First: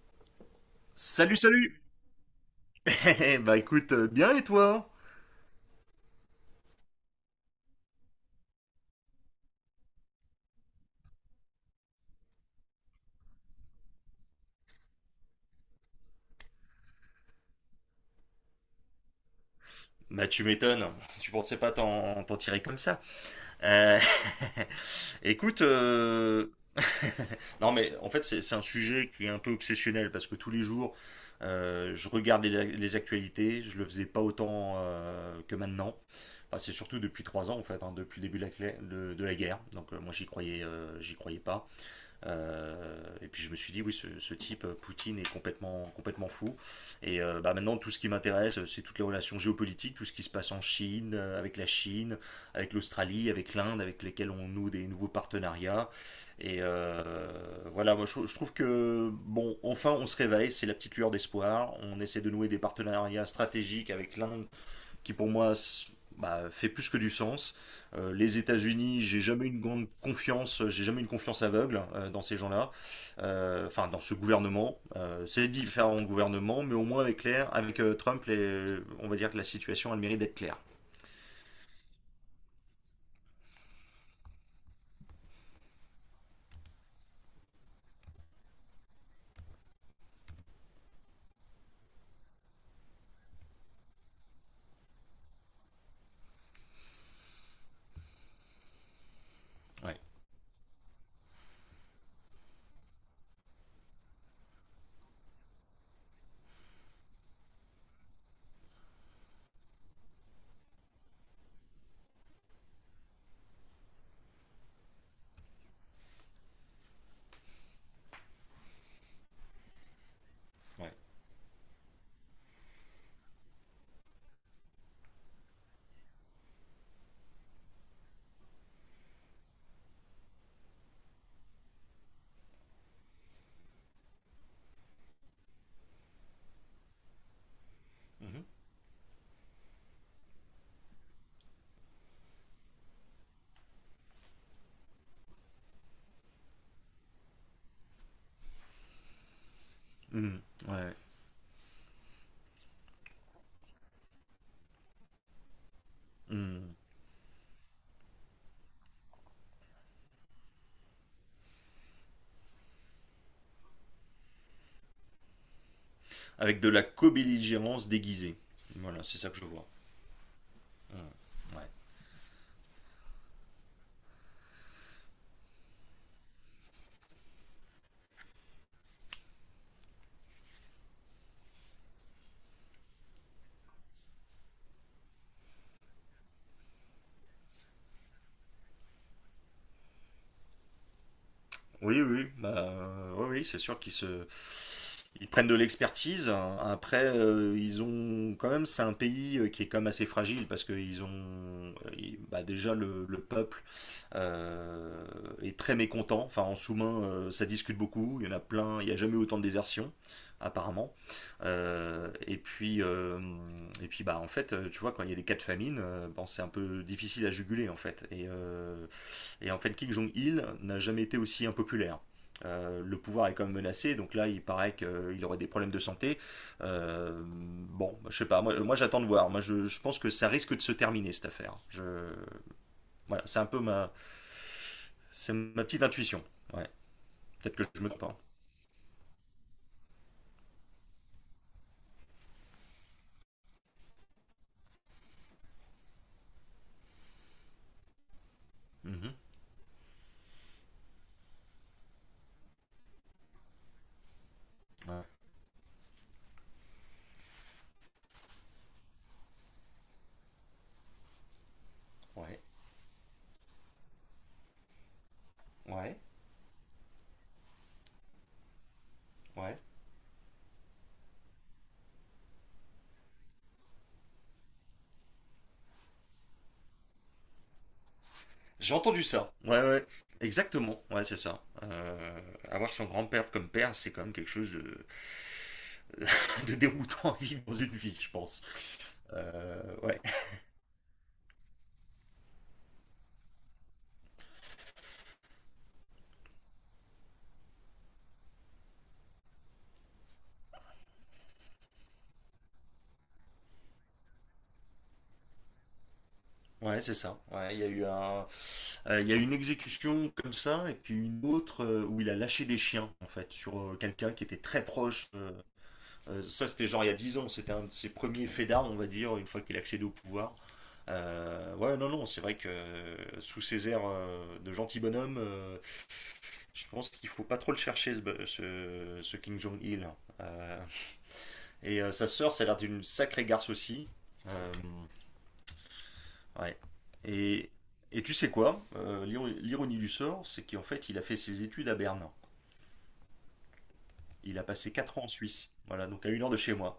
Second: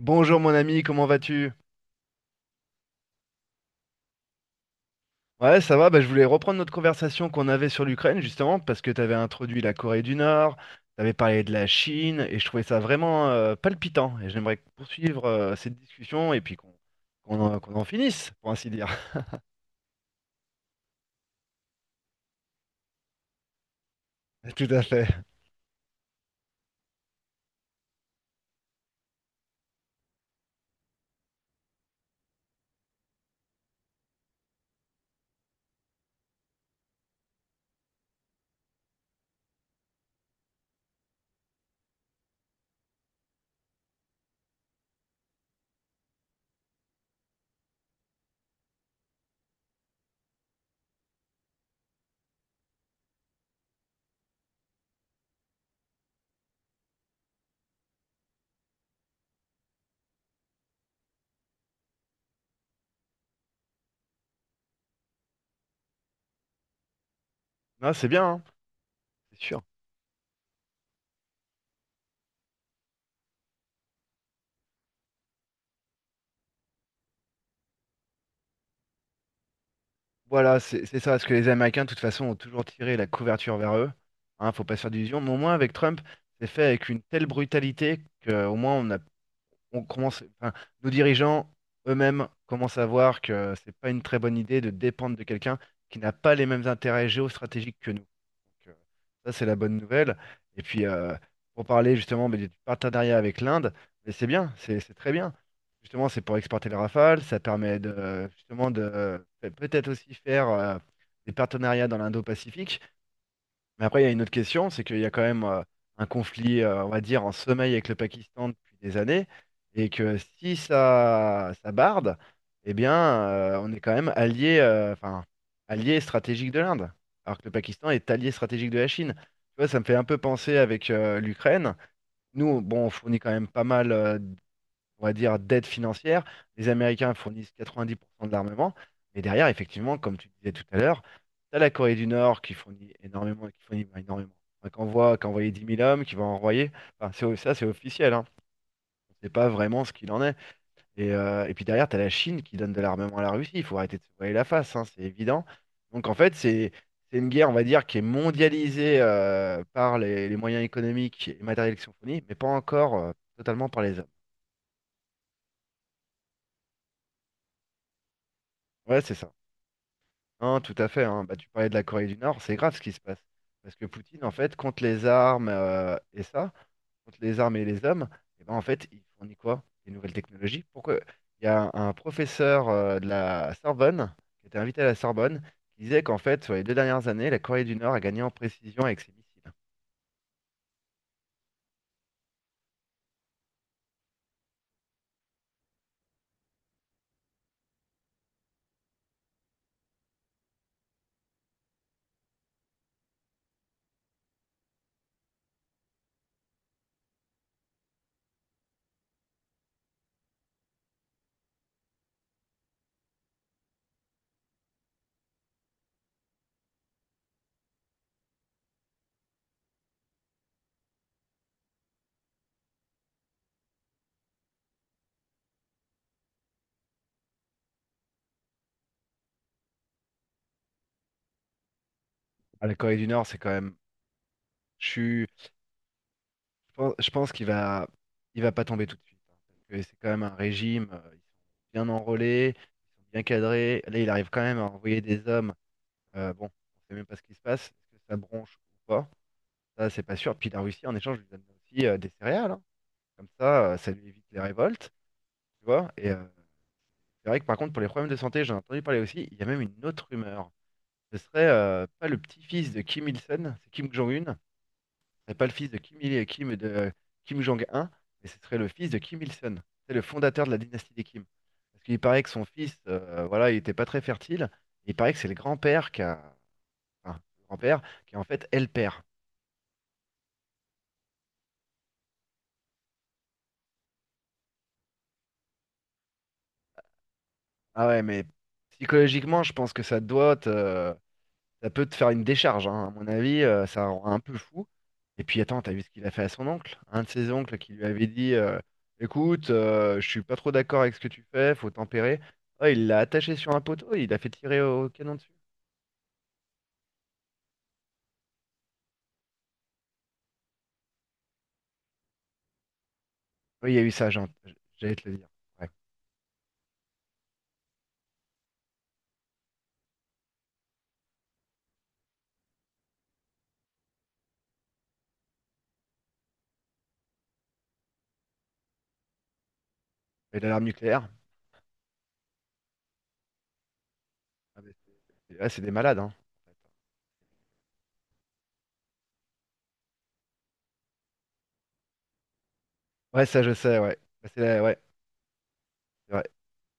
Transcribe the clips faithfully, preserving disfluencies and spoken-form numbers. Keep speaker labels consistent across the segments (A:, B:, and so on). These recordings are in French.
A: Bonjour mon ami, comment
B: Salut,
A: vas-tu?
B: salut. Bah écoute, euh, bien et toi?
A: Ouais, ça va, bah, je voulais reprendre notre conversation qu'on avait sur l'Ukraine, justement, parce que tu avais introduit la Corée du Nord, tu avais parlé de la Chine, et je trouvais ça vraiment euh, palpitant. Et j'aimerais poursuivre euh, cette discussion et puis qu'on qu'on en, qu'on en finisse, pour ainsi dire.
B: Bah tu m'étonnes, tu pensais pas t'en t'en tirer comme ça. Euh,
A: Tout à fait.
B: Écoute, euh, non mais en fait c'est c'est un sujet qui est un peu obsessionnel parce que tous les jours euh, je regarde les, les actualités, je le faisais pas autant euh, que maintenant. Enfin, c'est surtout depuis trois ans en fait, hein, depuis le début de la, clé- de, de la guerre. Donc euh, moi j'y croyais, euh, j'y croyais pas. Euh, et puis je me suis dit, oui, ce, ce type, euh, Poutine, est complètement, complètement fou. Et euh, bah, maintenant, tout ce qui m'intéresse, euh, c'est toutes les relations géopolitiques, tout ce qui se passe en Chine, euh, avec la Chine, avec l'Australie, avec l'Inde, avec lesquels on noue des nouveaux partenariats. Et euh, voilà, moi je, je trouve que, bon, enfin on se réveille, c'est la petite lueur d'espoir. On essaie de nouer des partenariats stratégiques avec l'Inde qui pour moi bah, fait plus que du sens.
A: Non, c'est
B: Euh,
A: bien,
B: les
A: hein.
B: États-Unis, j'ai
A: C'est
B: jamais une
A: sûr.
B: grande confiance, j'ai jamais une confiance aveugle euh, dans ces gens-là. Euh, enfin dans ce gouvernement. Euh, c'est différents gouvernements, mais au moins avec clair, avec euh, Trump, les- on va dire que la situation a le mérite d'être claire.
A: Voilà, c'est c'est ça, parce que les Américains, de toute façon, ont toujours tiré la couverture vers eux. Hein, faut pas se faire d'illusions, mais au moins avec Trump, c'est fait avec une telle brutalité qu'au moins on a on commence, enfin, nos dirigeants eux-mêmes commencent à voir que c'est pas une très bonne idée de dépendre de quelqu'un qui n'a pas les mêmes intérêts géostratégiques que nous. Donc, euh, ça, c'est la bonne
B: Ouais,
A: nouvelle. Et puis, euh, pour parler justement mais du partenariat avec l'Inde, mais c'est bien, c'est c'est très bien. Justement, c'est pour exporter les Rafales, ça permet de, justement de peut-être aussi faire euh, des partenariats dans l'Indo-Pacifique. Mais après, il y a une autre question, c'est qu'il y a quand même euh, un conflit, euh, on va dire, en sommeil avec le Pakistan depuis des années, et que si
B: ouais.
A: ça, ça barde, eh bien, euh, on est quand même allié, euh, enfin, allié stratégique de l'Inde, alors que le Pakistan est allié stratégique de la Chine. Tu vois, ça me fait un peu penser avec euh, l'Ukraine. Nous, bon, on fournit quand même pas mal euh, on va dire, d'aide financière. Les Américains fournissent quatre-vingt-dix pour cent de
B: Mhm.
A: l'armement. Mais derrière, effectivement, comme tu disais tout à l'heure, tu as la Corée du Nord qui fournit énormément, qui fournit bah, énormément. Enfin, qui envoie, qui a envoyé dix mille hommes, qui va envoyer. Enfin, c'est- ça, c'est officiel. Hein. On ne sait pas vraiment ce qu'il en est.
B: Mhm. Ouais.
A: Et, euh, et puis derrière, tu as la Chine qui donne de l'armement à la Russie. Il faut arrêter de se voiler la face, hein, c'est évident. Donc en fait, c'est
B: Mhm.
A: c'est une guerre, on va dire, qui est mondialisée euh, par les, les moyens économiques et matériels qui sont fournis, mais pas encore euh, totalement par les hommes.
B: Avec de la co-belligérance déguisée.
A: Ouais,
B: Voilà,
A: c'est
B: c'est ça
A: ça.
B: que je vois.
A: Non, tout à fait,
B: Mhm.
A: hein. Bah, tu
B: Ouais.
A: parlais de la Corée du Nord, c'est grave ce qui se passe. Parce que Poutine, en fait, contre les armes euh, et ça, contre les armes et les hommes, et ben, en fait, il fournit quoi? Des nouvelles technologies. Pourquoi? Il y a un, un professeur euh, de la Sorbonne, qui était invité à la Sorbonne, qui disait qu'en fait, sur les deux dernières années, la Corée du Nord a gagné en précision avec ses missiles.
B: Oui, oui, bah, euh, oui, oui, c'est sûr qu'ils se... ils prennent de l'expertise. Après, euh, ils ont quand même, c'est un pays euh, qui est quand même assez fragile parce que ils ont, euh, ils- bah, déjà le, le peuple euh, est très mécontent. Enfin, en sous-main, euh, ça discute beaucoup. Il y en a plein. Il n'y a jamais eu autant de désertion, apparemment. Euh, et puis, euh, et puis, bah, en fait, euh, tu vois, quand il y a des cas de famine, euh, bon, c'est un peu difficile à juguler, en fait. Et euh, et en fait, Kim Jong-il n'a jamais été aussi impopulaire. Euh, le pouvoir est quand même menacé, donc là il paraît qu'il aurait des problèmes de santé. Euh, bon, bah, je sais pas, moi, moi j'attends de voir. Moi je, je, pense que ça risque de se terminer cette affaire. Je...
A: Ah, la Corée du
B: Voilà,
A: Nord,
B: c'est
A: c'est
B: un
A: quand
B: peu
A: même
B: ma, c'est ma petite intuition. Ouais,
A: pen- Je pense qu'il
B: peut-être que je
A: va,
B: me trompe.
A: il va pas tomber tout de suite, hein, parce que c'est quand même un régime. euh, Ils sont bien enrôlés, ils sont bien cadrés. Là, il arrive quand même à envoyer des hommes. Euh, bon, on sait même pas ce qui se passe. Est-ce que ça bronche ou
B: Mm
A: pas?
B: -hmm.
A: Ça, c'est pas sûr. Puis la Russie, en échange, lui donne aussi euh, des céréales, hein. Comme ça, euh, ça lui évite les révoltes.
B: Ouais,
A: Tu vois? Et euh, c'est vrai que par contre, pour les problèmes de santé, j'en ai entendu parler aussi. Il y a même une autre rumeur. Ce serait euh, pas le
B: ouais,
A: petit-fils de Kim Il-sung, c'est Kim Jong-un. N'est pas le fils de
B: ouais,
A: Kim, Il- Kim, de, Kim Jong-un, mais ce serait le fils de Kim
B: ouais.
A: Il-sung. C'est le fondateur de la dynastie des Kim. Parce qu'il paraît que son fils, euh, voilà, il n'était pas très fertile. Il paraît que c'est le grand-père qui a, enfin, le grand-père qui est en fait est le
B: J'ai entendu
A: père.
B: ça. Ouais, ouais. Exactement, ouais, c'est ça. Euh, avoir son grand-père comme père, c'est quand même quelque chose de, de déroutant à vivre dans une
A: Ah
B: vie,
A: ouais,
B: je
A: mais
B: pense.
A: psychologiquement, je
B: Euh,
A: pense que ça
B: ouais,
A: doit te, ça peut te faire une décharge, hein. À mon avis, euh, ça rend un peu fou. Et puis attends, t'as vu ce qu'il a fait à son oncle? Un de ses oncles qui lui avait dit euh, écoute, euh, je suis pas trop d'accord avec ce que tu fais, faut tempérer. Oh, il l'a attaché sur un poteau, il l'a fait tirer au canon dessus.
B: ouais, c'est ça. Ouais, il y a eu un, euh, il y a eu une exécution comme ça, et puis une autre euh, où il a lâché des chiens, en fait, sur
A: Oui, il
B: euh,
A: y a eu ça,
B: quelqu'un qui
A: Jean-
B: était très
A: j'allais te
B: proche.
A: le dire.
B: Euh,
A: Ouais.
B: euh, ça, c'était genre il y a dix ans, c'était un de ses premiers faits d'armes, on va dire, une fois qu'il a accédé au pouvoir. Euh, ouais, non, non, c'est vrai que euh, sous ses airs euh, de gentil bonhomme, euh, je pense qu'il faut pas trop le chercher, ce, ce, ce King Jong-il, hein.
A: Et
B: Euh,
A: l'alarme nucléaire?
B: Et euh, sa sœur, ça a l'air d'une sacrée garce aussi. Euh,
A: Ah, mais c'est ah, c'est des malades, hein.
B: ouais. Et, et tu sais quoi? Euh, l'iro- l'ironie du sort, c'est qu'en fait, il a fait ses études à Berne.
A: Ouais, ça je sais, ouais. Ah,
B: Il
A: c'est
B: a
A: la-
B: passé
A: ouais,
B: quatre ans en Suisse. Voilà, donc à
A: c'est
B: une
A: vrai.
B: heure de chez moi.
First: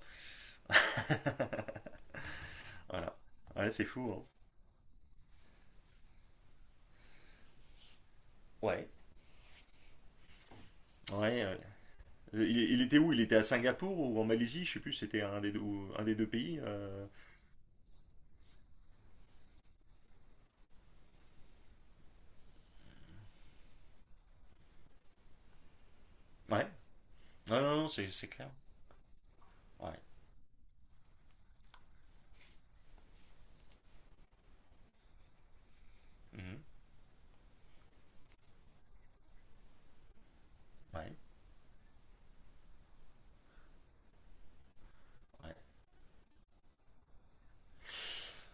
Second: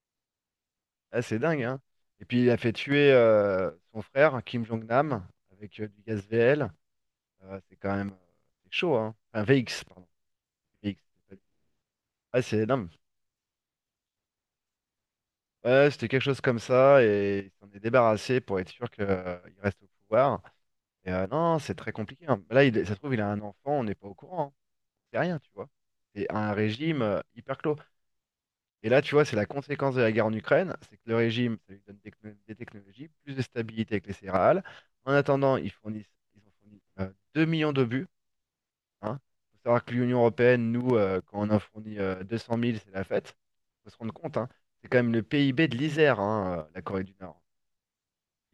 A: Ah, c'est dingue, hein. Et puis il a fait tuer
B: Voilà. Ouais,
A: euh,
B: c'est
A: son
B: fou, hein.
A: frère, Kim Jong-nam, avec euh, du gaz V L. Euh, c'est quand même euh, c'est
B: Ouais.
A: chaud, hein. Un V X, pardon. V X, c'est pas du-
B: Ouais. euh,
A: Ah,
B: Il,
A: c'est
B: il
A: énorme.
B: était où? Il était à Singapour ou en Malaisie? Je sais plus, c'était un des deux, ou
A: Ouais,
B: un
A: c'était
B: des
A: quelque
B: deux
A: chose comme
B: pays.
A: ça,
B: euh.
A: et il s'en est débarrassé pour être sûr qu'il reste au pouvoir. Et euh, non, c'est très compliqué, hein. Là, il, ça se trouve, il a un enfant, on n'est pas au courant, hein. C'est rien, tu vois. C'est un
B: Ouais.
A: régime euh, hyper
B: Non,
A: clos.
B: non, non, c'est c'est clair.
A: Et là, tu vois, c'est la conséquence
B: Ouais.
A: de la guerre en Ukraine, c'est que le régime, ça lui donne des, techno- des technologies, plus de stabilité avec les céréales. En attendant, ils fournissent, ils ont
B: Mhm.
A: fourni euh, deux millions d'obus. Hein. Faut savoir que l'Union européenne, nous,
B: Ouais.
A: euh, quand on en fournit euh, deux cent mille, c'est la fête. Faut se rendre compte, hein. C'est quand même le
B: Ouais.
A: P I B de l'Isère, hein, euh, la Corée du Nord.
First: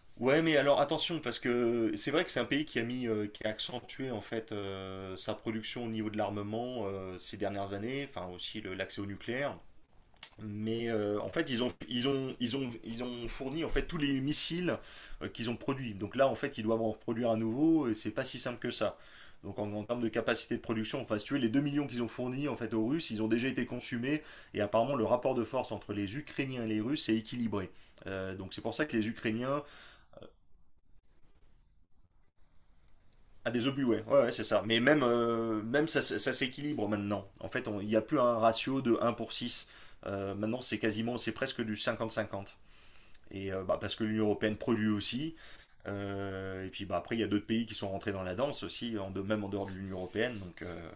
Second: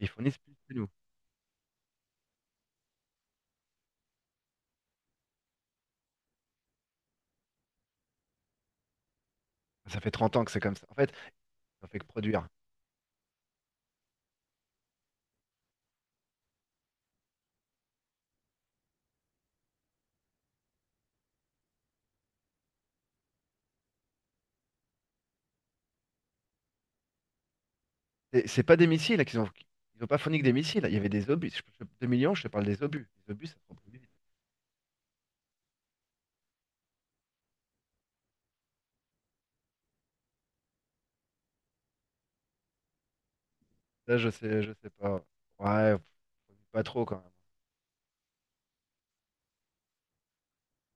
A: Ils fournissent
B: Ouais,
A: plus
B: mais
A: que
B: alors
A: nous.
B: attention, parce que c'est vrai que c'est un pays qui a mis, euh, qui a accentué en fait euh, sa production au niveau de l'armement euh, ces dernières années, enfin aussi le- l'accès au nucléaire.
A: Ça fait trente ans que c'est comme ça.
B: Mais
A: En fait,
B: euh, en fait, ils ont,
A: on fait que
B: ils ont,
A: produire.
B: ils ont, ils ont fourni en fait tous les missiles euh, qu'ils ont produits. Donc là, en fait, ils doivent en reproduire à nouveau et c'est pas si simple que ça. Donc en, en termes de capacité de production, enfin si tu veux, les deux millions qu'ils ont fournis en fait aux Russes, ils ont déjà été consumés, et apparemment le rapport de force entre les Ukrainiens et les Russes est équilibré. Euh,
A: C'est
B: donc c'est
A: c'est
B: pour
A: pas des
B: ça que les
A: missiles qu'ils ont.
B: Ukrainiens.
A: Ils n'ont pas fourni que des missiles. Il y avait des obus. Je- je- deux millions, je te parle des obus. Les obus,
B: Ah,
A: ça
B: des
A: se
B: obus,
A: reproduit
B: ouais,
A: vite.
B: ouais, ouais, c'est ça. Mais même, euh, même ça, ça- ça s'équilibre maintenant. En fait, on- il n'y a plus un ratio de un pour six. Euh, maintenant, c'est quasiment, c'est presque du cinquante à cinquante. Et euh, bah, parce que
A: Ça,
B: l'Union
A: je
B: européenne
A: sais, je
B: produit
A: sais pas.
B: aussi.
A: Ouais, pff,
B: Euh, et
A: pas
B: puis bah,
A: trop
B: après,
A: quand
B: il y a
A: même.
B: d'autres pays qui sont rentrés dans la danse aussi, en de, même en dehors de l'Union européenne. Donc, euh,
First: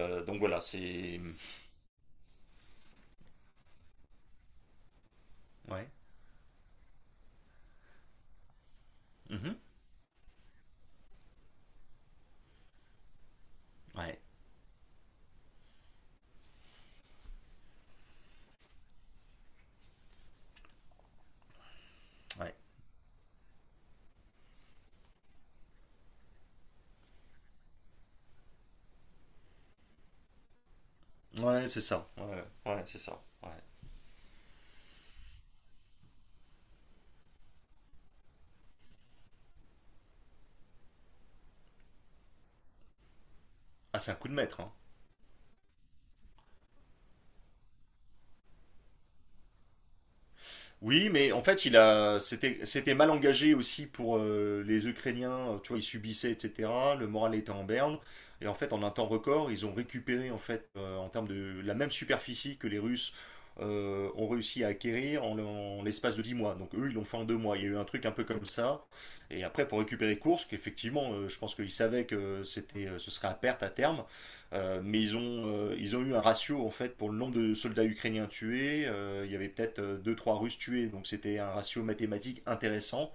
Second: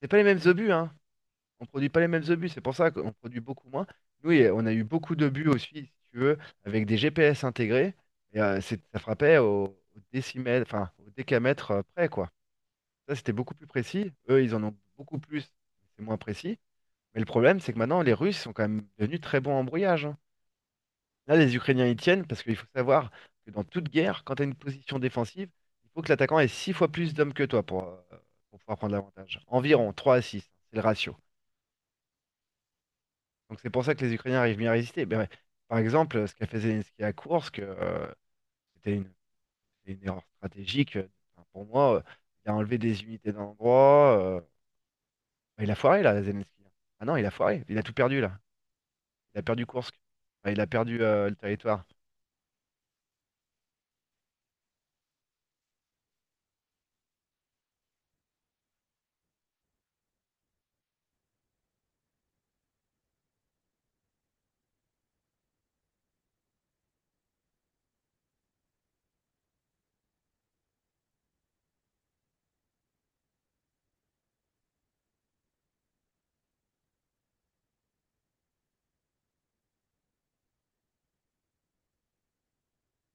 A: C'est pas les
B: Donc
A: mêmes
B: voilà,
A: obus, hein.
B: c'est.
A: On produit pas les mêmes obus, c'est pour ça qu'on produit beaucoup moins. Nous, il y a- on a eu beaucoup d'obus aussi,
B: Ouais.
A: si tu veux, avec des G P S intégrés. Et euh, c'est- ça frappait
B: Mhm.
A: au, au décimètre, enfin au décamètre euh, près, quoi. Ça, c'était beaucoup plus précis.
B: Ouais,
A: Eux, ils en ont beaucoup plus, c'est moins précis. Mais le problème, c'est que maintenant, les Russes sont quand même devenus très bons en brouillage, hein. Là, les Ukrainiens y tiennent parce
B: ouais.
A: qu'il faut savoir que dans toute guerre, quand tu as une position défensive, il faut que l'attaquant ait six fois plus d'hommes que toi pour, euh, pour pouvoir prendre l'avantage. Environ trois à six, c'est le ratio.
B: Ouais, c'est ça. Ouais, ouais, c'est ça. Ouais.
A: Donc c'est pour ça que les Ukrainiens arrivent bien à résister. Ben, ouais, par exemple, ce qu'a fait Zelensky à Koursk, euh, c'était une, c'était une erreur stratégique. euh, Enfin, pour moi, euh, il a enlevé des unités d'un
B: Ah, c'est un
A: endroit.
B: coup de
A: Euh,
B: maître, hein.
A: ben, il a foiré là, Zelensky. Ah non, il a foiré. Il a tout perdu là. Il a perdu Koursk. Enfin, il a perdu
B: Oui,
A: euh,
B: mais
A: le
B: en fait, il
A: territoire.
B: a, c'était, c'était mal engagé aussi pour euh, les Ukrainiens. Euh, Tu vois, ils subissaient, et cetera. Le moral était en berne. Et en fait, en un temps record, ils ont récupéré en fait, euh, en termes de la même superficie que les Russes euh, ont réussi à acquérir en, en l'espace de dix mois. Donc eux, ils l'ont fait en deux mois. Il y a eu un truc un peu comme ça. Et après, pour récupérer Kursk, effectivement, euh, je pense qu'ils savaient que c'était, euh, ce serait à perte à terme. Euh, mais ils ont, euh, ils ont eu un ratio en fait pour le nombre de soldats ukrainiens tués. Euh, il y avait peut-être euh, deux trois Russes tués, donc c'était un ratio mathématique intéressant.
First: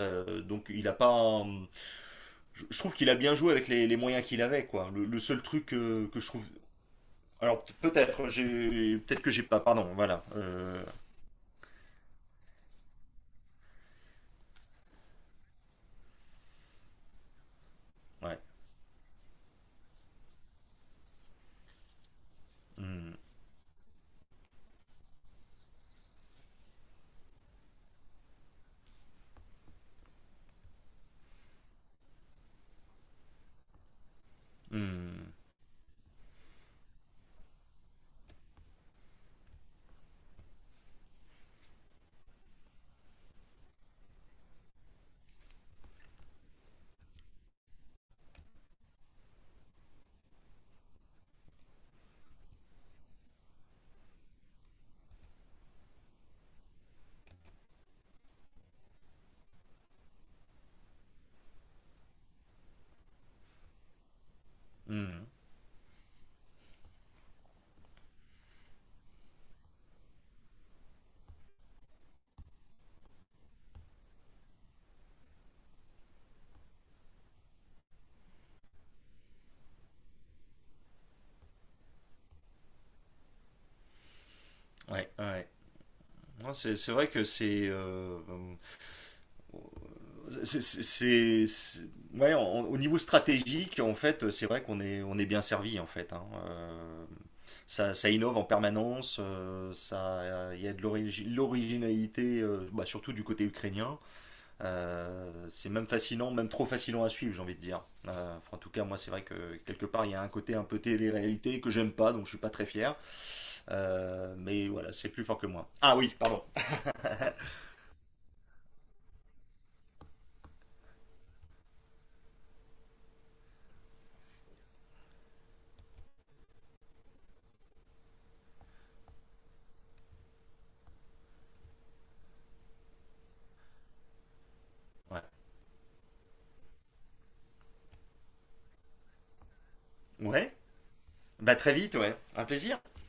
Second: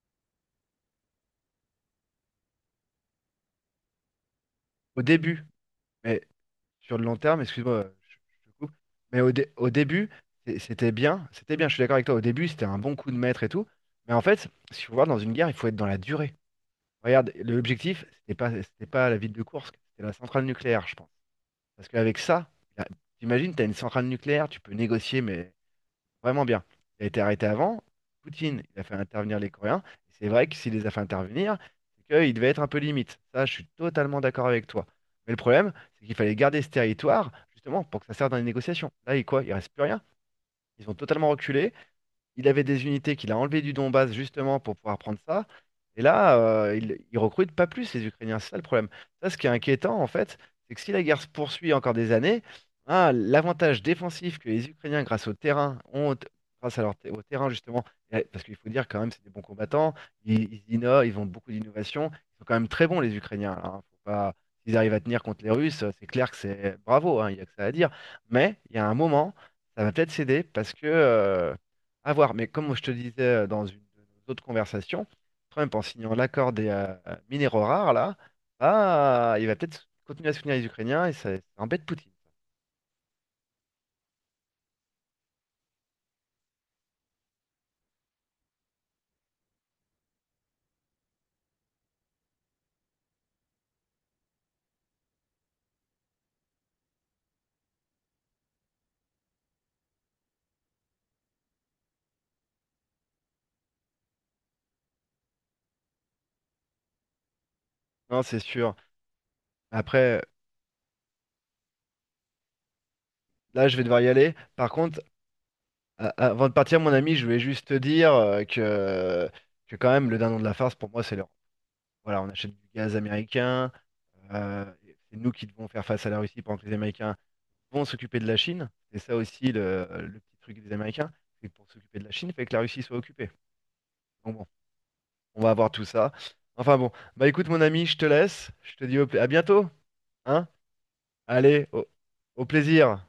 B: Euh, donc il a pas. Je, je trouve qu'il a bien joué avec les, les moyens qu'il avait. Quoi.
A: Au
B: Le, le seul
A: début,
B: truc que que
A: mais
B: je trouve.
A: sur le long terme,
B: Alors
A: excuse-moi, euh, je,
B: peut-être,
A: je te coupe.
B: j'ai...
A: Mais
B: peut-être que
A: au,
B: j'ai
A: dé-
B: pas.
A: au
B: Pardon,
A: début,
B: voilà.
A: c'est-
B: Euh,
A: c'était bien. C'était bien, je suis d'accord avec toi. Au début, c'était un bon coup de maître et tout. Mais en fait, si vous voulez, dans une guerre, il faut être dans la durée. Regarde, l'objectif, c'était
B: ouais.
A: pas, c'était pas la ville de Kursk, c'était la centrale nucléaire, je pense. Parce qu'avec ça, là,
B: Mm,
A: t'imagines, t'as une centrale nucléaire, tu peux négocier, mais vraiment bien. Il a été arrêté avant, Poutine, il a fait intervenir les Coréens. Et c'est vrai que s'il les a fait intervenir, c'est qu'il devait être un peu limite. Ça, je suis totalement d'accord avec toi.
B: mm,
A: Mais le problème, c'est qu'il fallait garder ce territoire, justement, pour que ça serve dans les négociations. Là, il quoi? Il reste plus rien. Ils ont totalement reculé, il avait des unités qu'il a enlevées du Donbass justement pour pouvoir prendre ça. Et là, euh, il, il recrute pas plus les Ukrainiens. C'est ça le problème. Ça, ce qui est inquiétant en fait, c'est que si la guerre se poursuit encore des années, hein, l'avantage défensif que les Ukrainiens, grâce au terrain, ont, grâce à leur te- au terrain justement, et- parce qu'il faut dire quand même, c'est des bons combattants. Ils, ils innovent, ils ont beaucoup d'innovation. Ils sont quand même très bons les Ukrainiens, hein. Faut pas, s'ils arrivent à tenir
B: mm,
A: contre les Russes, c'est clair que c'est bravo, hein. Il n'y a que ça à dire. Mais il y a un moment, ça va peut-être céder parce que euh, à voir, mais comme je te disais euh, dans une de nos autres conversations, Trump, en signant l'accord des euh, minéraux rares, là, ah, il va peut-être continuer à soutenir les Ukrainiens et ça, ça embête Poutine.
B: ouais. Ouais, ouais. C'est, c'est vrai que c'est. euh, C'est, c'est- c'est- ouais, on- au niveau stratégique, en fait, c'est vrai qu'on est, on est bien servi, en fait, hein. Euh, ça, ça innove en permanence, euh, ça, il y a de l'origi- l'originalité, euh, bah, surtout du côté ukrainien. Euh, c'est même fascinant, même trop fascinant à suivre, j'ai envie de dire.
A: Non,
B: Euh,
A: c'est
B: enfin, en tout
A: sûr.
B: cas, moi, c'est vrai que quelque part, il y
A: Après,
B: a un côté un peu télé-réalité que j'aime pas, donc je suis pas très fier.
A: là, je vais devoir y aller.
B: Euh, mais
A: Par
B: voilà,
A: contre,
B: c'est plus fort que moi. Ah
A: a-
B: oui, pardon.
A: avant de partir, mon ami, je voulais juste te dire euh, que, que quand même, le dindon de la farce, pour moi, c'est l'Europe. Voilà, on achète du gaz américain. euh, c'est nous qui devons faire face à la Russie pendant que les Américains vont s'occuper de la Chine. C'est ça aussi le, le petit truc des Américains. C'est que pour s'occuper de la Chine, il fait que la Russie soit occupée. Donc bon,
B: Ouais.
A: on va avoir tout ça. Enfin bon, bah écoute mon ami, je te laisse. Je te dis au pla- à bientôt. Hein?
B: Ouais. Bah
A: Allez,
B: très
A: au
B: vite, ouais. Un
A: au
B: plaisir.
A: plaisir.